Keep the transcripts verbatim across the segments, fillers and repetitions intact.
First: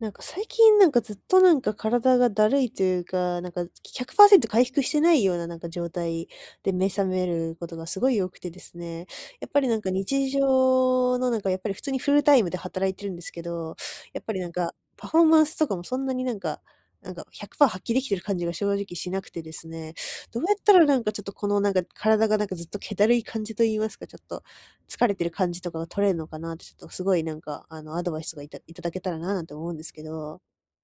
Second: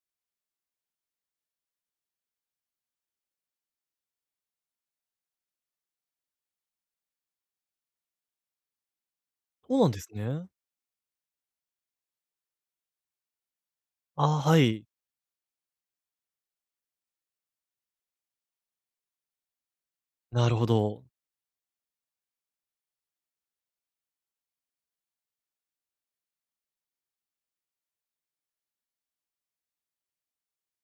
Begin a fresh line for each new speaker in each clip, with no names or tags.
なんか最近なんかずっとなんか体がだるいというか、なんかひゃくパーセント回復してないようななんか状態で目覚めることがすごい多くてですね。やっぱりな
そ
ん
うな
か
んです
日
ね。
常のなんかやっぱり普通にフルタイムで働いてるんですけど、やっぱ
あ
り
あ、
なん
は
か
い。
パフォーマンスとかもそんなになんか、なんかひゃくパーセント発揮できてる感じが正直しなくてですね。どう
な
や
る
っ
ほ
たらな
ど。
んかちょっとこのなんか体がなんかずっと気だるい感じと言いますか、ちょっと疲れてる感じとかが取れるのかなって、ちょっとすごいなんか、あの、アドバイスとかいたいただけたらななんて思うんですけど、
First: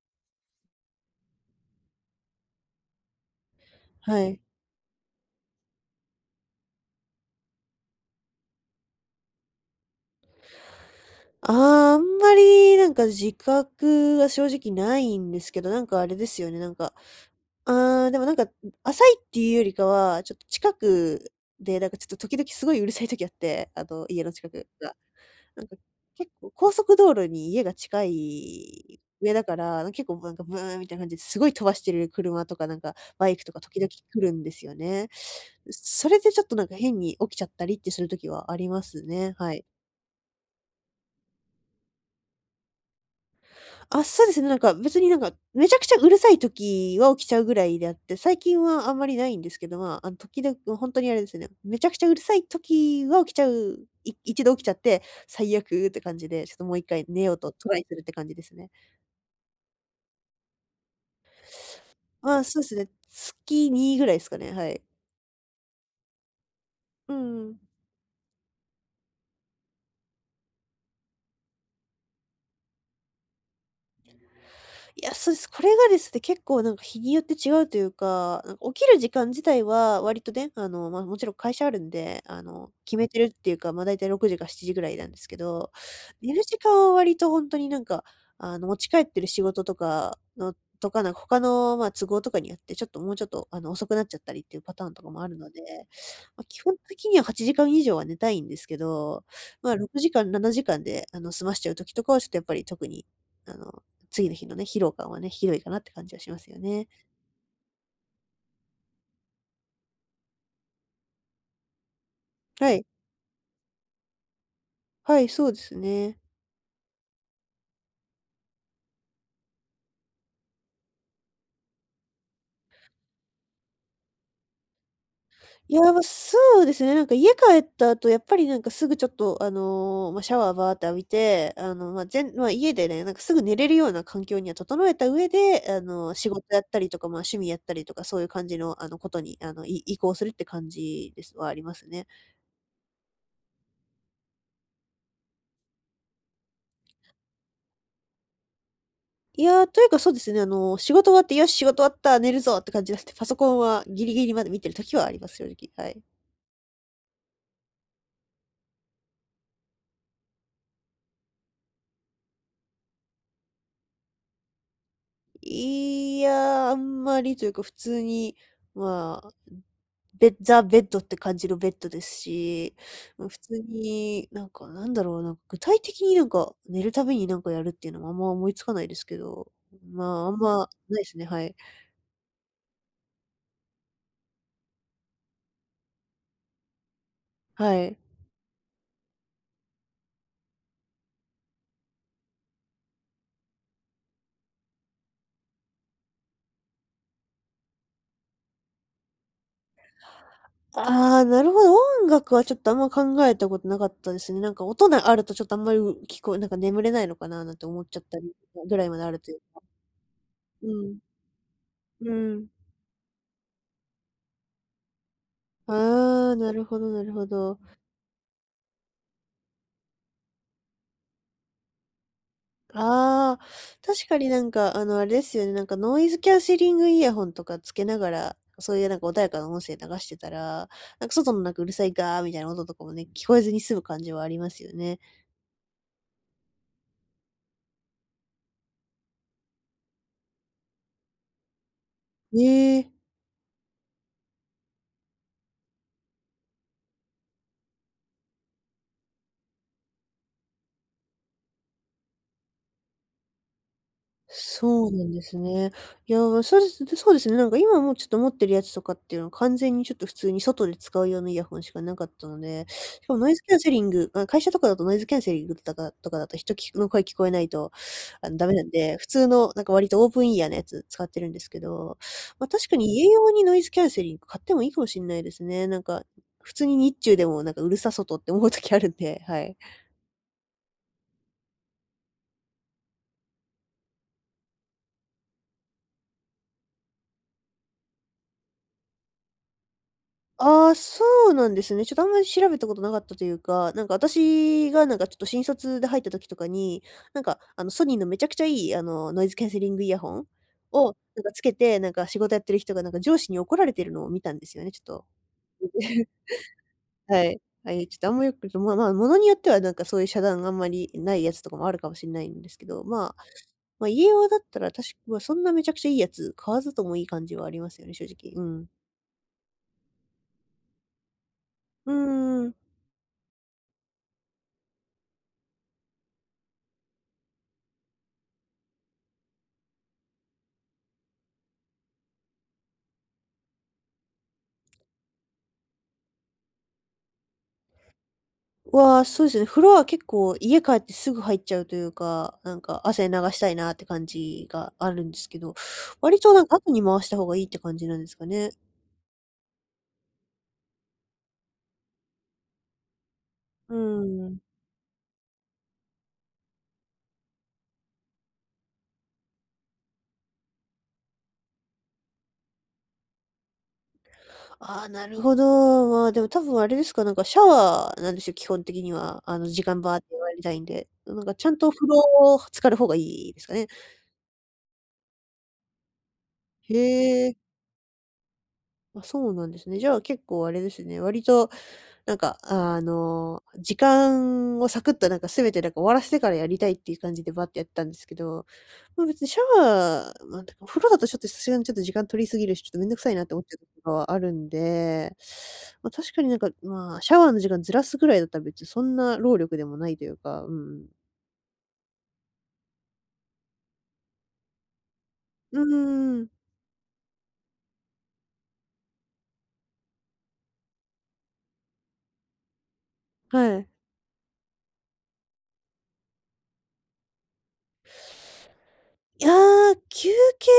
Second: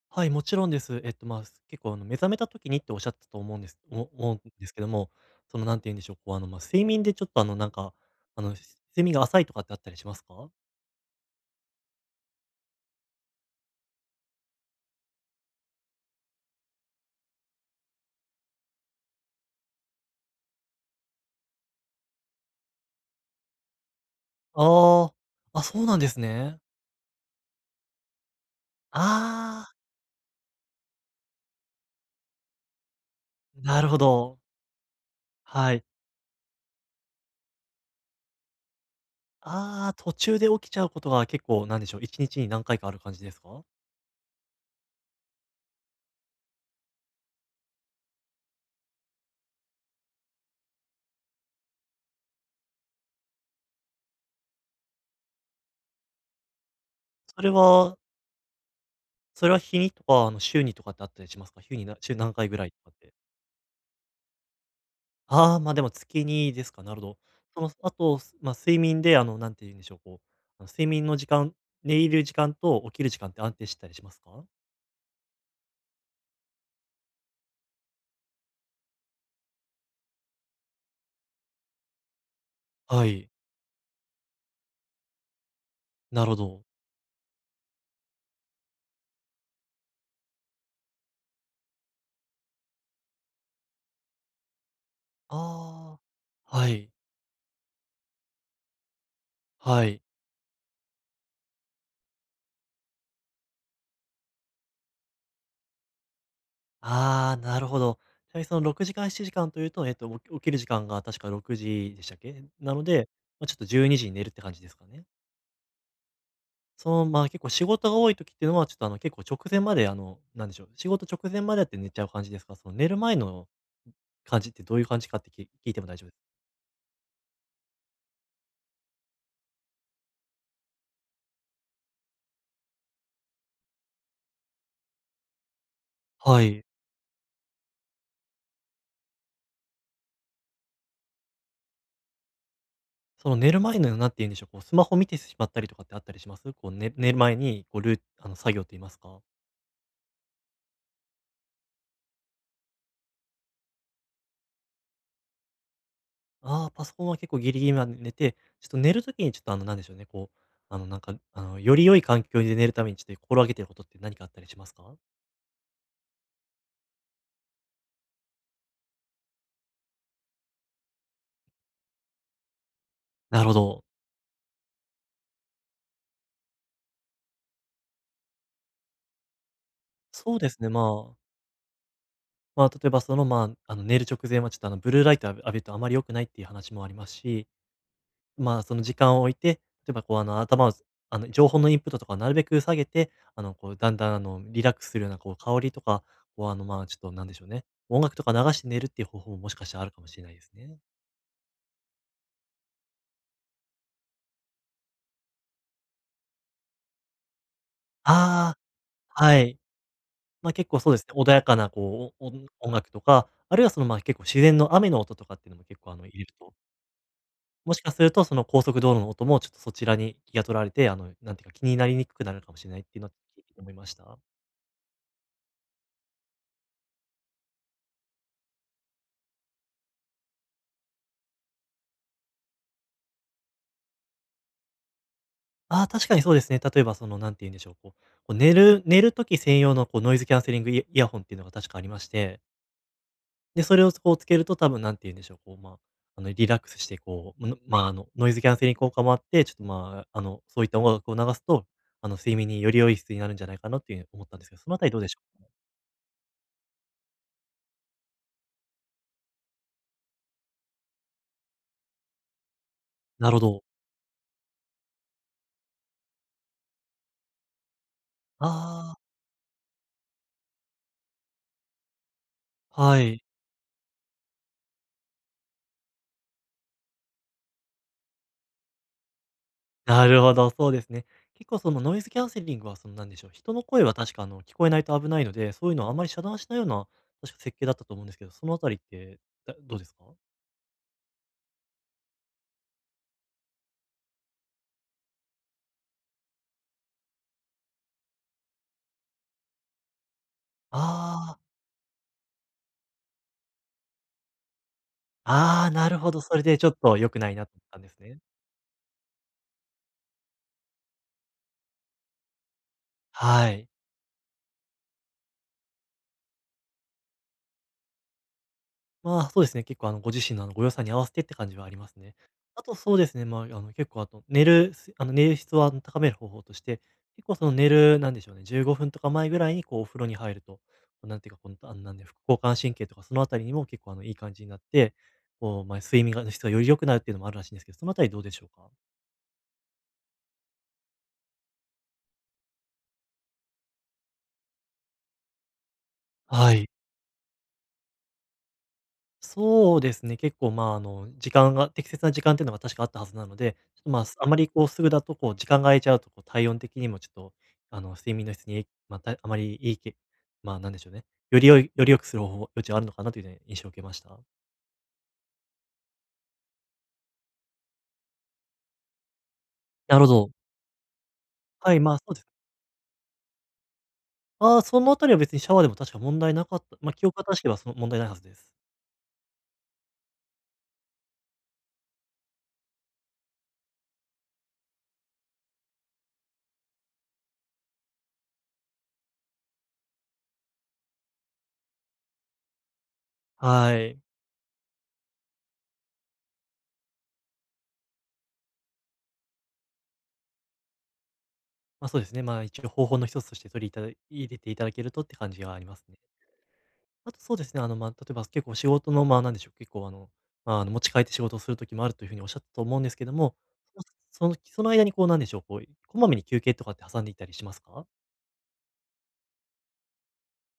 はい、もちろんです。えっと、まあ、結構、あの、目覚めた時にっておっしゃってたと思うんです、思
は
思う
い。
んですけども、その、なんて言うんでしょう、こう、あの、まあ、睡眠でちょっと、あの、なんか、あの、し睡眠が浅いとかってあったりしますか？
あーあんまりなんか自覚が正直ないんですけど、なんかあれですよね、なんか、あーでもなんか、浅いっていうよりかは、ちょっと近くで、なんかちょっと時々すごいうるさい時あって、あの、家の近くが。
ああ、あ、
なんか、
そうなんです
結構
ね。
高速道路に家が近い上だか
ああ、
ら、結構なんかブーンみたいな感じですごい飛ばしてる車とかなんかバイクとか時
なる
々
ほ
来る
ど。
んですよね。
はい。
それでちょっとなんか変に起きちゃったりってする時はありますね。はい。
ああ、途中で起きちゃうことが結構、なんでしょう、いちにちに何回かある感じですか？
あ、そうですね、なんか別になんかめちゃくちゃうるさい時は起きちゃうぐらいであって、最近はあんまりないんですけど、まあ、あの時々、本当にあれですね、めちゃくちゃうるさい時は起きちゃうい一度起きちゃって、最悪って感じで、ちょっともう一回寝よう
それ
とトライす
は
るって感じですね。
それは日にとか、あの、週にとかってあったりしますか？週にな週何
ああ、
回ぐ
そう
ら
で
い
す
と
ね。
かって。
月にぐらいですかね、はい。
ああ、ま、あでも月にですか、なるほ
う
ど。
んうん。
その、あと、すま、睡眠で、あの、なんて言うんでしょう、こう、あの、睡眠の時間、寝入る時間と起きる時間って安定してたりしますか？
いや、そうです。これがですね、結構なんか日によって違うというか、なんか起きる時間自体は割とね、あの、ま、もちろん会社あるんで、あの、決
は
めてるっ
い、
ていうか、ま、だいたいろくじかしちじぐらいなんですけど、
なる
寝
ほ
る時
ど。
間は割と本当になんか、あの、持ち帰ってる仕事とかのとか、なんか他の、まあ、都合とかによって、ちょっともうちょっと、あの、遅くなっちゃったりっていうパターンとかもあるので、
あ
まあ、基
あ、は
本
い、
的にははちじかん以上は寝たいんですけど、ま、あ
は
6
い。
時間、しちじかんで、あの、済ましちゃう時とかはちょっとやっぱり特に、あの、次の日のね、疲労感はね、ひどいかなって感じはしますよね。
ああ、なるほど。ちなみにそのろくじかん、ななじかんというと、えっと、起き起きる時間が確かろくじでしたっけ？
は
な
い。
ので、まあ、ちょっと12時にじに寝るって感じですかね。
はい、そうですね。
その、ま、あ結構仕事が多い時っていうのは、ちょっと、あの、結構直前まで、あの、なんでしょう、仕事直前までやって寝ちゃう感じですか？その寝る前の感じってどういう感じかって、き聞い
い
ても
や、
大
ま、
丈夫です
そうですね、なんか家帰った後、やっぱりなんかすぐちょっと、あの、ま、シャワーバーって浴びて、あの、ま、ぜんま、家でね、なんかすぐ寝れるような環境には整えた上で、あの、仕
は
事やっ
い。
たりとか、ま、趣味やったりとか、そういう感じの、あの、ことに、あの、い移行するって感じですはありますね。
その寝る前の、なって言うんでしょう、こうスマホ見てしまったりとかってあったりします？こう、ね寝寝る前に、こうルーあの、作業と言いますか。
いや、というかそうですね、あの、仕事終わって、よし、仕事終わった、寝るぞって感じじゃなくて、パソコンはギリギリまで見てる時はあります、正直、はい。
ああ、パソコンは結構ギリギリまで寝て、ちょっと寝る時にちょっとあの、なんでしょうね、こう、あの、なんか、あの、より良い環境で寝るためにちょっと心がけていることって何かあったりしますか？
いや、あんまりというか、普通に、まあ、ベザ・ベッドって感じのベッドですし、ま、普
なるほ
通
ど。
に、なんか、なんだろう、なんか具体的になんか、寝るためになんかやるっていうのはあんま思いつかないですけど、まあ、あ
そ
ん
うですね、
まないで
まあ、
すね、はい。
まあ、例えばその、まあ、あの、寝る直前はちょっとあの、ブルーライトあぶ浴びるとあまり良くないっていう話もありますし、
はい。
まあ、その時間を置いて、例えばこう、あの、頭を、あの、情報のインプットとかをなるべく下げて、あの、こう、だんだん、あの、リラックスするような、こう、香りとか、こう、あの、まあ、ちょっとなんでしょうね、音楽とか流して寝るっていう方法ももしかしたらあるかもしれないですね。
ああ、なるほど、音楽はちょっとあんま考えたことなかったですね。なんか音があるとちょっとあんまり、う聞こえなんか眠れないのかななんて思っちゃったり
あ
ぐらいまである
あ、
とい
は
う
い。
か。
まあ、
う
結構そうで
ん。
すね、穏やかな、
う
こう、お音
ん。
音楽とか、あるいはその、まあ、結構自然の雨の音とかっていうのも結構、あの、入れ
あ
る
あ、な
と、
るほどなるほど。
もしかするとその高速道路の音もちょっとそちらに気が取られて、あの、なんていうか、気になりにくくなるかもしれないっていうのを
あ
聞い
あ、
て思いまし
確か
た。
になんか、あの、あれですよね、なんかノイズキャンセリングイヤホンとかつけながら、そういうなんか穏やかな音声流してたら、なんか外のなんかうるさいガーみたいな音とかもね、聞こえずに済む感じはありますよね。
ああ、確かにそうですね。例えばその、何て言うんでしょう、こう、こう寝る寝る時専用のこうノイズキャンセリングイヤイヤホンっていうのが確かありまして、
ええ。
で、それをこうつけると多分何て言うんでしょう、こう、まあ、あの、リラックスしてこう、のまあ、あの、ノイズキャンセリング効果もあって、ちょっと、まあ、あの、そういった音楽を流すと、あの、睡眠により良い質になるんじゃないかなっていうふうに思ったんですけど、そのあ
そ
たり
う
どう
な
で
ん
しょ
です
う？
ね。いや、そうです、で、そうですね、なんか今もうちょっと持ってるやつとかっていうのは完全にちょっと普通に外で使う用のイヤホンしかなかったので、しかもノ
な
イ
るほ
ズキャン
ど。
セリング、まあ、会社とかだとノイズキャンセリングとかとかだと人きの声聞こえないと、あの、ダメなん
あ
で、普通のなんか割とオープンイヤーのやつ使ってるんですけど、ま、確か
あ、
に
は
家
い。
用にノイズキャンセリング買ってもいいかもしれないですね。なんか、普通に日中でもなんかうるさ外って思う時あるんで、はい。
なるほど、そうですね。結構そのノイズキャンセリングはそのなんでしょう、人の声は確かあの聞こえないと危ないので、そういうのはあまり遮断しないような、確か設計だったと思うんですけど、そのあたりって、だどうですか？
ああ、そうなんですね。ちょっとあんまり調べたことなかったというか、なんか私がなんかちょっと新卒で入った時とかに、なんかあのソニーのめちゃくちゃいいあのノイズキャンセリングイヤホンをなんか
ああ、
つけて、なんか仕事やってる人がなんか上司に怒られてるのを見たんですよね、ちょっと。
ああ、なる ほど、それでちょっと良く
は
ない
い。
なと思っ
は
たん
い、
で
ちょっ
す
とあん
ね。
まよく、まあまあ、ものによってはなんかそういう遮断あんまりないやつとかもあるかもしれないんですけど、まあ、
はい。
まあ家用だったら確か、まあそんなめちゃくちゃいいやつ買わずともいい感じはありますよね、正直。うん。
まあ、そうですね、結構あの、ご自身のあの、ご予算に合わせてって感じはありま
う
すね。
ーん。
あとそうですね、まあ、あの、結構あと、寝る、すあの、寝る質をあの高める方法として、結構その寝る、なんでしょうね、じゅうごふんとか前ぐらいにこう、お風呂に入ると、こうなんていうか、この、あの、なんで、副交感神経とかそのあたりにも結構あの、いい感じになって、こう、まあ、睡眠がの質がより良くなるっていうのもあるらしいんですけど、そのあたりどうでしょうか？
は、そうですね、風呂は結構家帰ってすぐ入っちゃうというか、なんか汗流したいなって感じがあるんですけど、割となん
は
か後
い。
に回した方がいいって感じなんですかね。
そうですね、結構、まあ、あの、時間が適切な時間っていうのが確かあったはずなので、
う
ちょっと、まあ、あま
ん。
りこうすぐだと、こう時間が空いちゃうと、こう体温的にもちょっと、あの、睡眠の質に、また、あまりいいけまあ、なんでしょうね、より良いより良くする方法余地はあるのかなというね、印象を受けました。
ああ、なるほど。まあ、でも多分あれですか、なんかシャワーなんですよ、基本的には。あの時間バ
な
ーっ
るほ
て
ど。
割りたいんで。なんかちゃんと
はい、
風
まあ、そうです。
呂浸かる方がいいですかね。
ああ、そのあたりは別にシャワーでも確か問題なかっ
へ
た、まあ、記憶
え、
が正しければその問題ないはずです。
あ、そうなんですね。じゃあ結構あれですね、割となんか、あの、時間をサクッとなんか全てなんか終わらせてからやりたいっていう感じでバッてやってたんですけど、まあ、別にシャワー、まあ、てかお風呂だとちょっとさすがにちょっと時間取りすぎるし、ちょっとめんどくさいなって思っちゃう
は
こと
い。
はあるんで、まあ、確かになんか、まあ、シャワーの時間ずらすぐらいだったら別にそんな労力でもないというか、うんうん。
まあ、そうですね、まあ、一応方法の一つとして取りいた入れていただけるとって感じが
う
ありますね。
ーん、
あとそうですね、あの、まあ、例えば結構仕事の、まあ、なんでしょう、結構あの、まあ、あの、持ち帰って仕事をする時もあるというふうにおっしゃったと思うんですけども、
はい。
そのそのその間にこうなんでしょう、こう、こまめに休憩とかって挟んでいったりしますか？
いやー、休憩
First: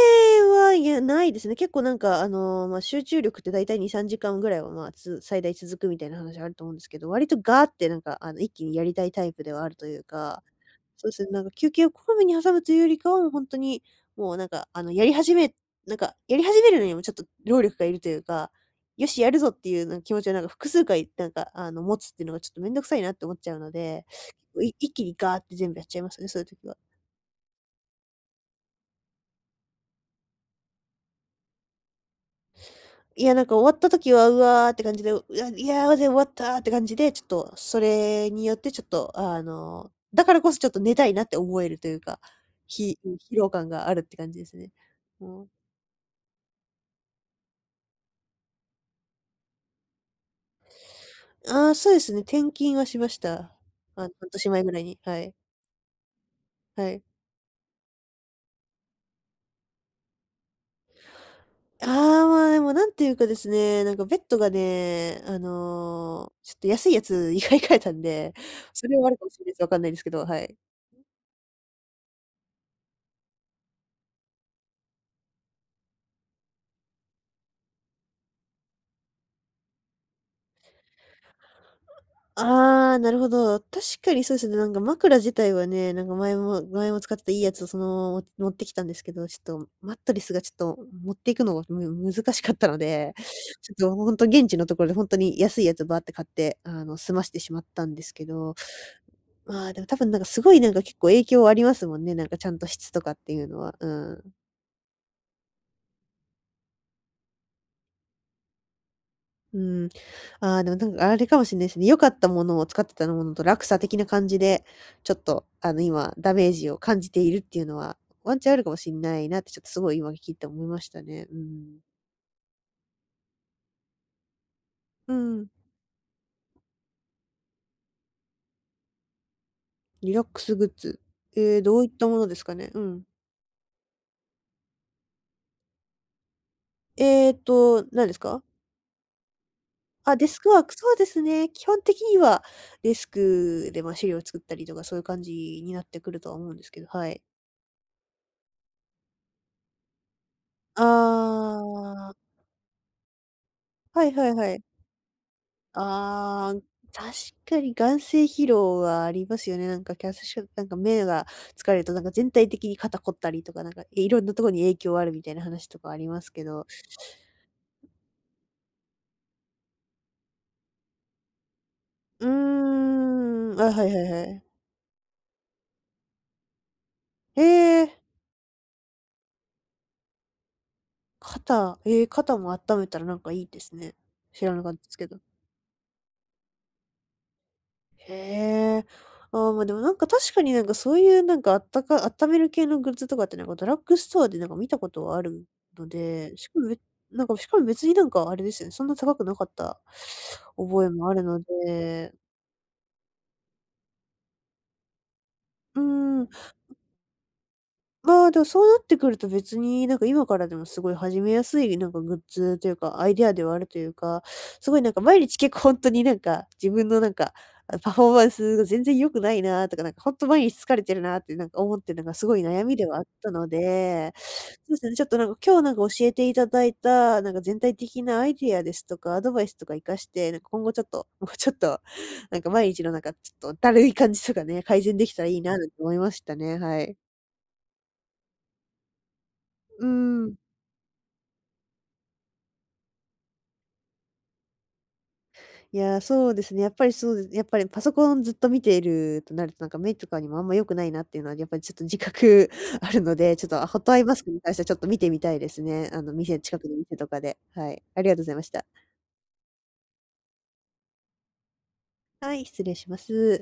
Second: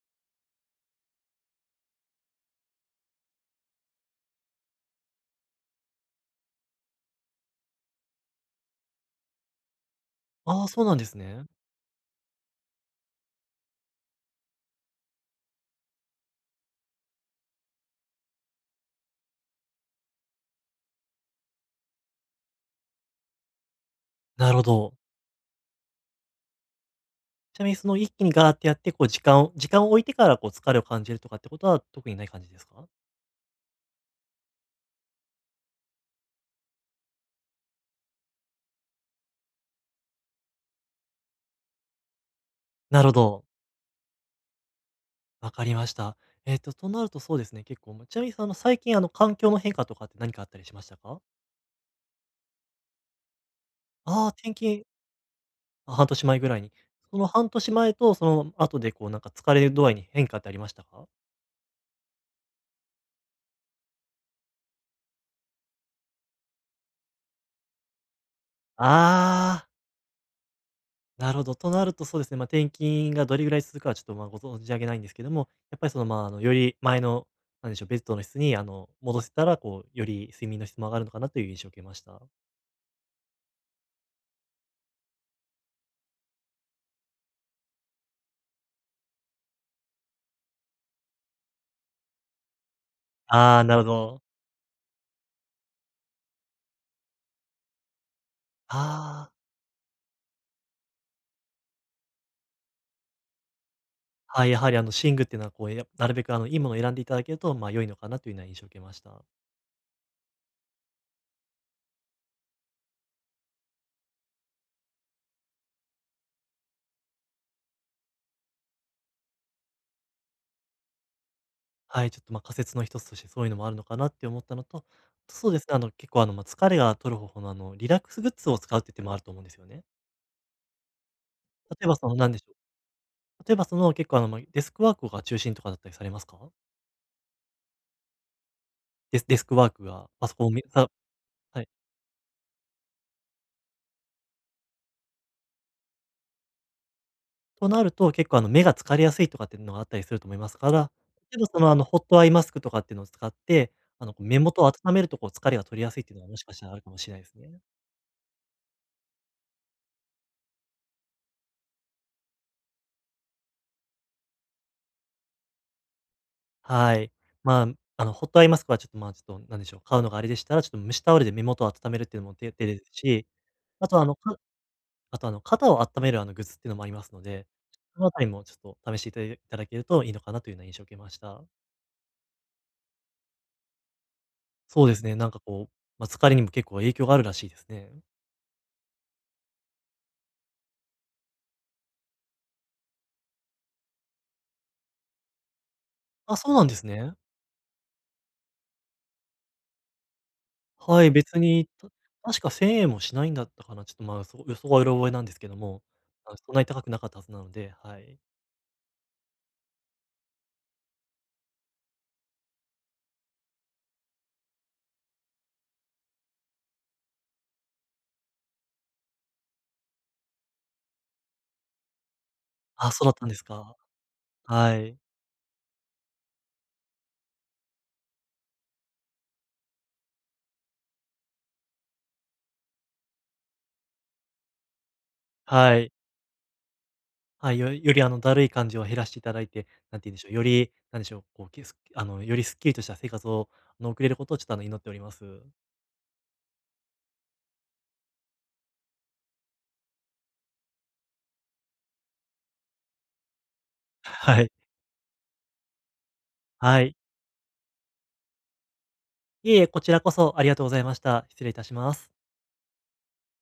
は、いや、ないですね。結構なんか、あの、まあ、集中力ってだいたいに、さんじかんぐらいは、まあ、つ最大続くみたいな話あると思うんですけど、割とガーってなんか、あの、一気にやりたいタイプではあるというか、
ああ、そうなんで
そうで
す
すね、なん
ね。
か休憩をこまめに挟むというよりかは、もう本当に、もうなんか、あの、やり始めなんか、やり始めるのにもちょっと労力がいるというか、よし、やるぞっていうなんか気持ちをなんか複数回、なんか、あの、持つっていうのがちょっとめんどくさいなって思っちゃうので、結
なるほ
構い一
ど。
気にガーって全部やっちゃいますね、そういう時は。
ちなみにその一気にガーってやって、こう時間を時間を置いてからこう疲れを感じるとかってことは特にない感じですか？
いや、なんか終わった時は、うわーって感じで、うわいやー、で終わったーって感じで、ちょっとそれによってちょっと、あの、だからこそちょっと寝たいなって思えるというか、ひ
なるほ
疲
ど、
労感があるって感じですね。うん。
わかりました。えっと、となるとそうですね、結構、ま、ちなみにその最近あの環境の変化とかって何かあったりしましたか？
ああ、そうですね、転勤はしました。あの、
ああ
半
ー、
年
転
前ぐらい
勤、
に、はい、
まあ、半年前ぐらいに。
はい。
その半年前とその後でこうなんか疲れ度合いに変化ってありましたか？
ああ、まあ、でもなんていうかですね、なんかベッドがね、あの、ちょっと安いやつ に買い替えたんで、それはあるかもしれないです。
あ
わ
あ、
かんないですけど、はい。
なるほど。となるとそうですね、ま、あ転勤がどれぐらい続くかはちょっと、ま、あご存じ上げないんですけども、やっぱりその、ま、ああの、より前の、なんでしょう、ベッドの質にあの、戻せたら、こう、より睡眠の質も上がるのかなという印象を受けました。
ああ、なるほど。確かにそうですね。なんか枕自体はね、なんか前も前も使ってたいいやつをそのまま持ってきたんですけど、ちょっとマットレスがちょっと持っていくのがむ難しかったので、
ああ、
ち
なる
ょ
ほ
っとほん
ど。
と現地のところで本当に安いやつバーって買って、あの、済ましてしまったんですけど、
ああ、
まあ、でも多分なんかすごいなんか結構影響ありますもんね、なんかちゃんと質とかっていうのは。うん。
はい、やはりあの、寝具っていうのはこう、やなるべくあの、いいものを選んでいただけると、ま、あ良いのかなというような印象を受けました。
うん。ああ、でもなんかあれかもしんないですね。良かったものを使ってたものと落差的な感じで、ちょっとあの、今ダメージを感じているっていうのは、ワンチャンあるかもしんないなって、ちょっとすごい今聞いて思いましたね。うん。
はい、ちょっと、ま、仮説の一つとしてそういうのもあるのかなって思ったのと、
うん。
そうですね、あの、結構、あの、ま、疲れが取る方法の、あの、リラックスグッズを使うってい手もあると思うんですよね。
リラックスグッズ。えーどう
例
い
え
っ
ば、
た
その、
もの
何
で
で
す
しょ
かね？うん。
う、例えば、その、結構、あの、ま、デスクワークが中心とかだったりされますか？
えーと、何ですか？
デスデスクワークが
あ、デ
パソ
ス
コン
ク
を
ワ
め
ーク、
さ
そうですね。基
はい。
本的にはデスクで、ま、資料を作ったりとかそういう感じになってくるとは思うんですけど、はい。
となると、結構、あの、目が疲れやすいとかっていうのがあったりすると思いますか
あ
ら、例えば、その、あの、ホッ
あ、
トアイマスクとかっていうのを使って、
は
あ
い
の、こう、
はい
目
は
元
い。
を温めると、こう、疲れが取りやすいっていうのはもし
あ
かし
あ、
たらあるかもし
確
れないです
か
ね。
に眼精疲労はありますよね。なんか、キャスシなんか目が疲れると、なんか全体的に肩凝ったりとか、なんか、いろんなところに影響あるみたいな話とかありますけど。
はい。まあ、あの、ホットアイマスクはちょっと、まあ、ちょっと、なんでしょう、買うのがあれでしたら、ちょっと蒸しタオルで目元を温めるっていう
う
のも手手です
ー
し、
ん、あ、は
あ
いは
と、あ
い
の、
は
か
い。
あと、あの、肩を温める、あの、グッズっていうのもありますの
え
で、
ー、
そのあたりもちょっと試していただいただけるといいのかなというような印象を受けました。
肩、えー肩も温めたらなんかいいですね。知らなかった
そう
で
で
す
す
け
ね、
ど。
なんかこう、まあ、疲れにも結構影響があるらしいですね。
へえ。ああ、ま、でもなんか確かになんかそういうなんかあったか温める系のグッズとかってなんかドラッグストアでなんか見たことはあるので、
あ、
し
そう
か
な
も
んで
べ
すね。
なんかしかも別になんかあれですよね、そんな高くなかった覚え
は
も
い、
あるの
別に、た
で、
確かせんえんもしないんだったかな、ちょっと、まあ、そ予想はうろ覚えなんですけど
う
も、
ーん。
あの、そんなに高くなかったはずなので、はい。
まあ、でもそうなってくると別になんか今からでもすごい始めやすいなんかグッズというかアイデアではあるというか、すごいなんか毎日結構本当になんか自分のなんか、あ、パフォーマンスが全然良くないなとか、なんか本当毎日疲れてるなってなんか思ってるのがすごい悩みで
あ、
はあっ
そうだった
た
んです
の
か。
で、そう
は
ですね、
い。
ちょっとなんか今日なんか教えていただいたなんか全体的なアイデアですとかアドバイスとか活かして、なんか今後ちょっと、もうちょっとなんか毎日のなんかちょっとだるい感じとかね、改善できたらいいなと
はい。
思いましたね、はい。
はい、よよりあの、だるい感じを減らしていただいて、
う
なんて言うんでしょ
ん。
う、より、なんでしょう、こう、けすあの、よりすっきりとした生活を、あの、送れることをちょっとあの、祈っております。
いやー、そうですね。やっぱりそうです。やっぱりパソコンずっと見ているとなると、なんか目とかにもあんま良くないなっていうのは、やっぱりちょっと自覚 あるので、ちょっとホットアイマスクに
はい。
関してはちょっと見てみたいですね。あの店近くの
は
店
い。
とかで。はい。ありがとうございました。
いえいえ、こちらこそありがとうございました。失礼いたします。
はい、失礼します。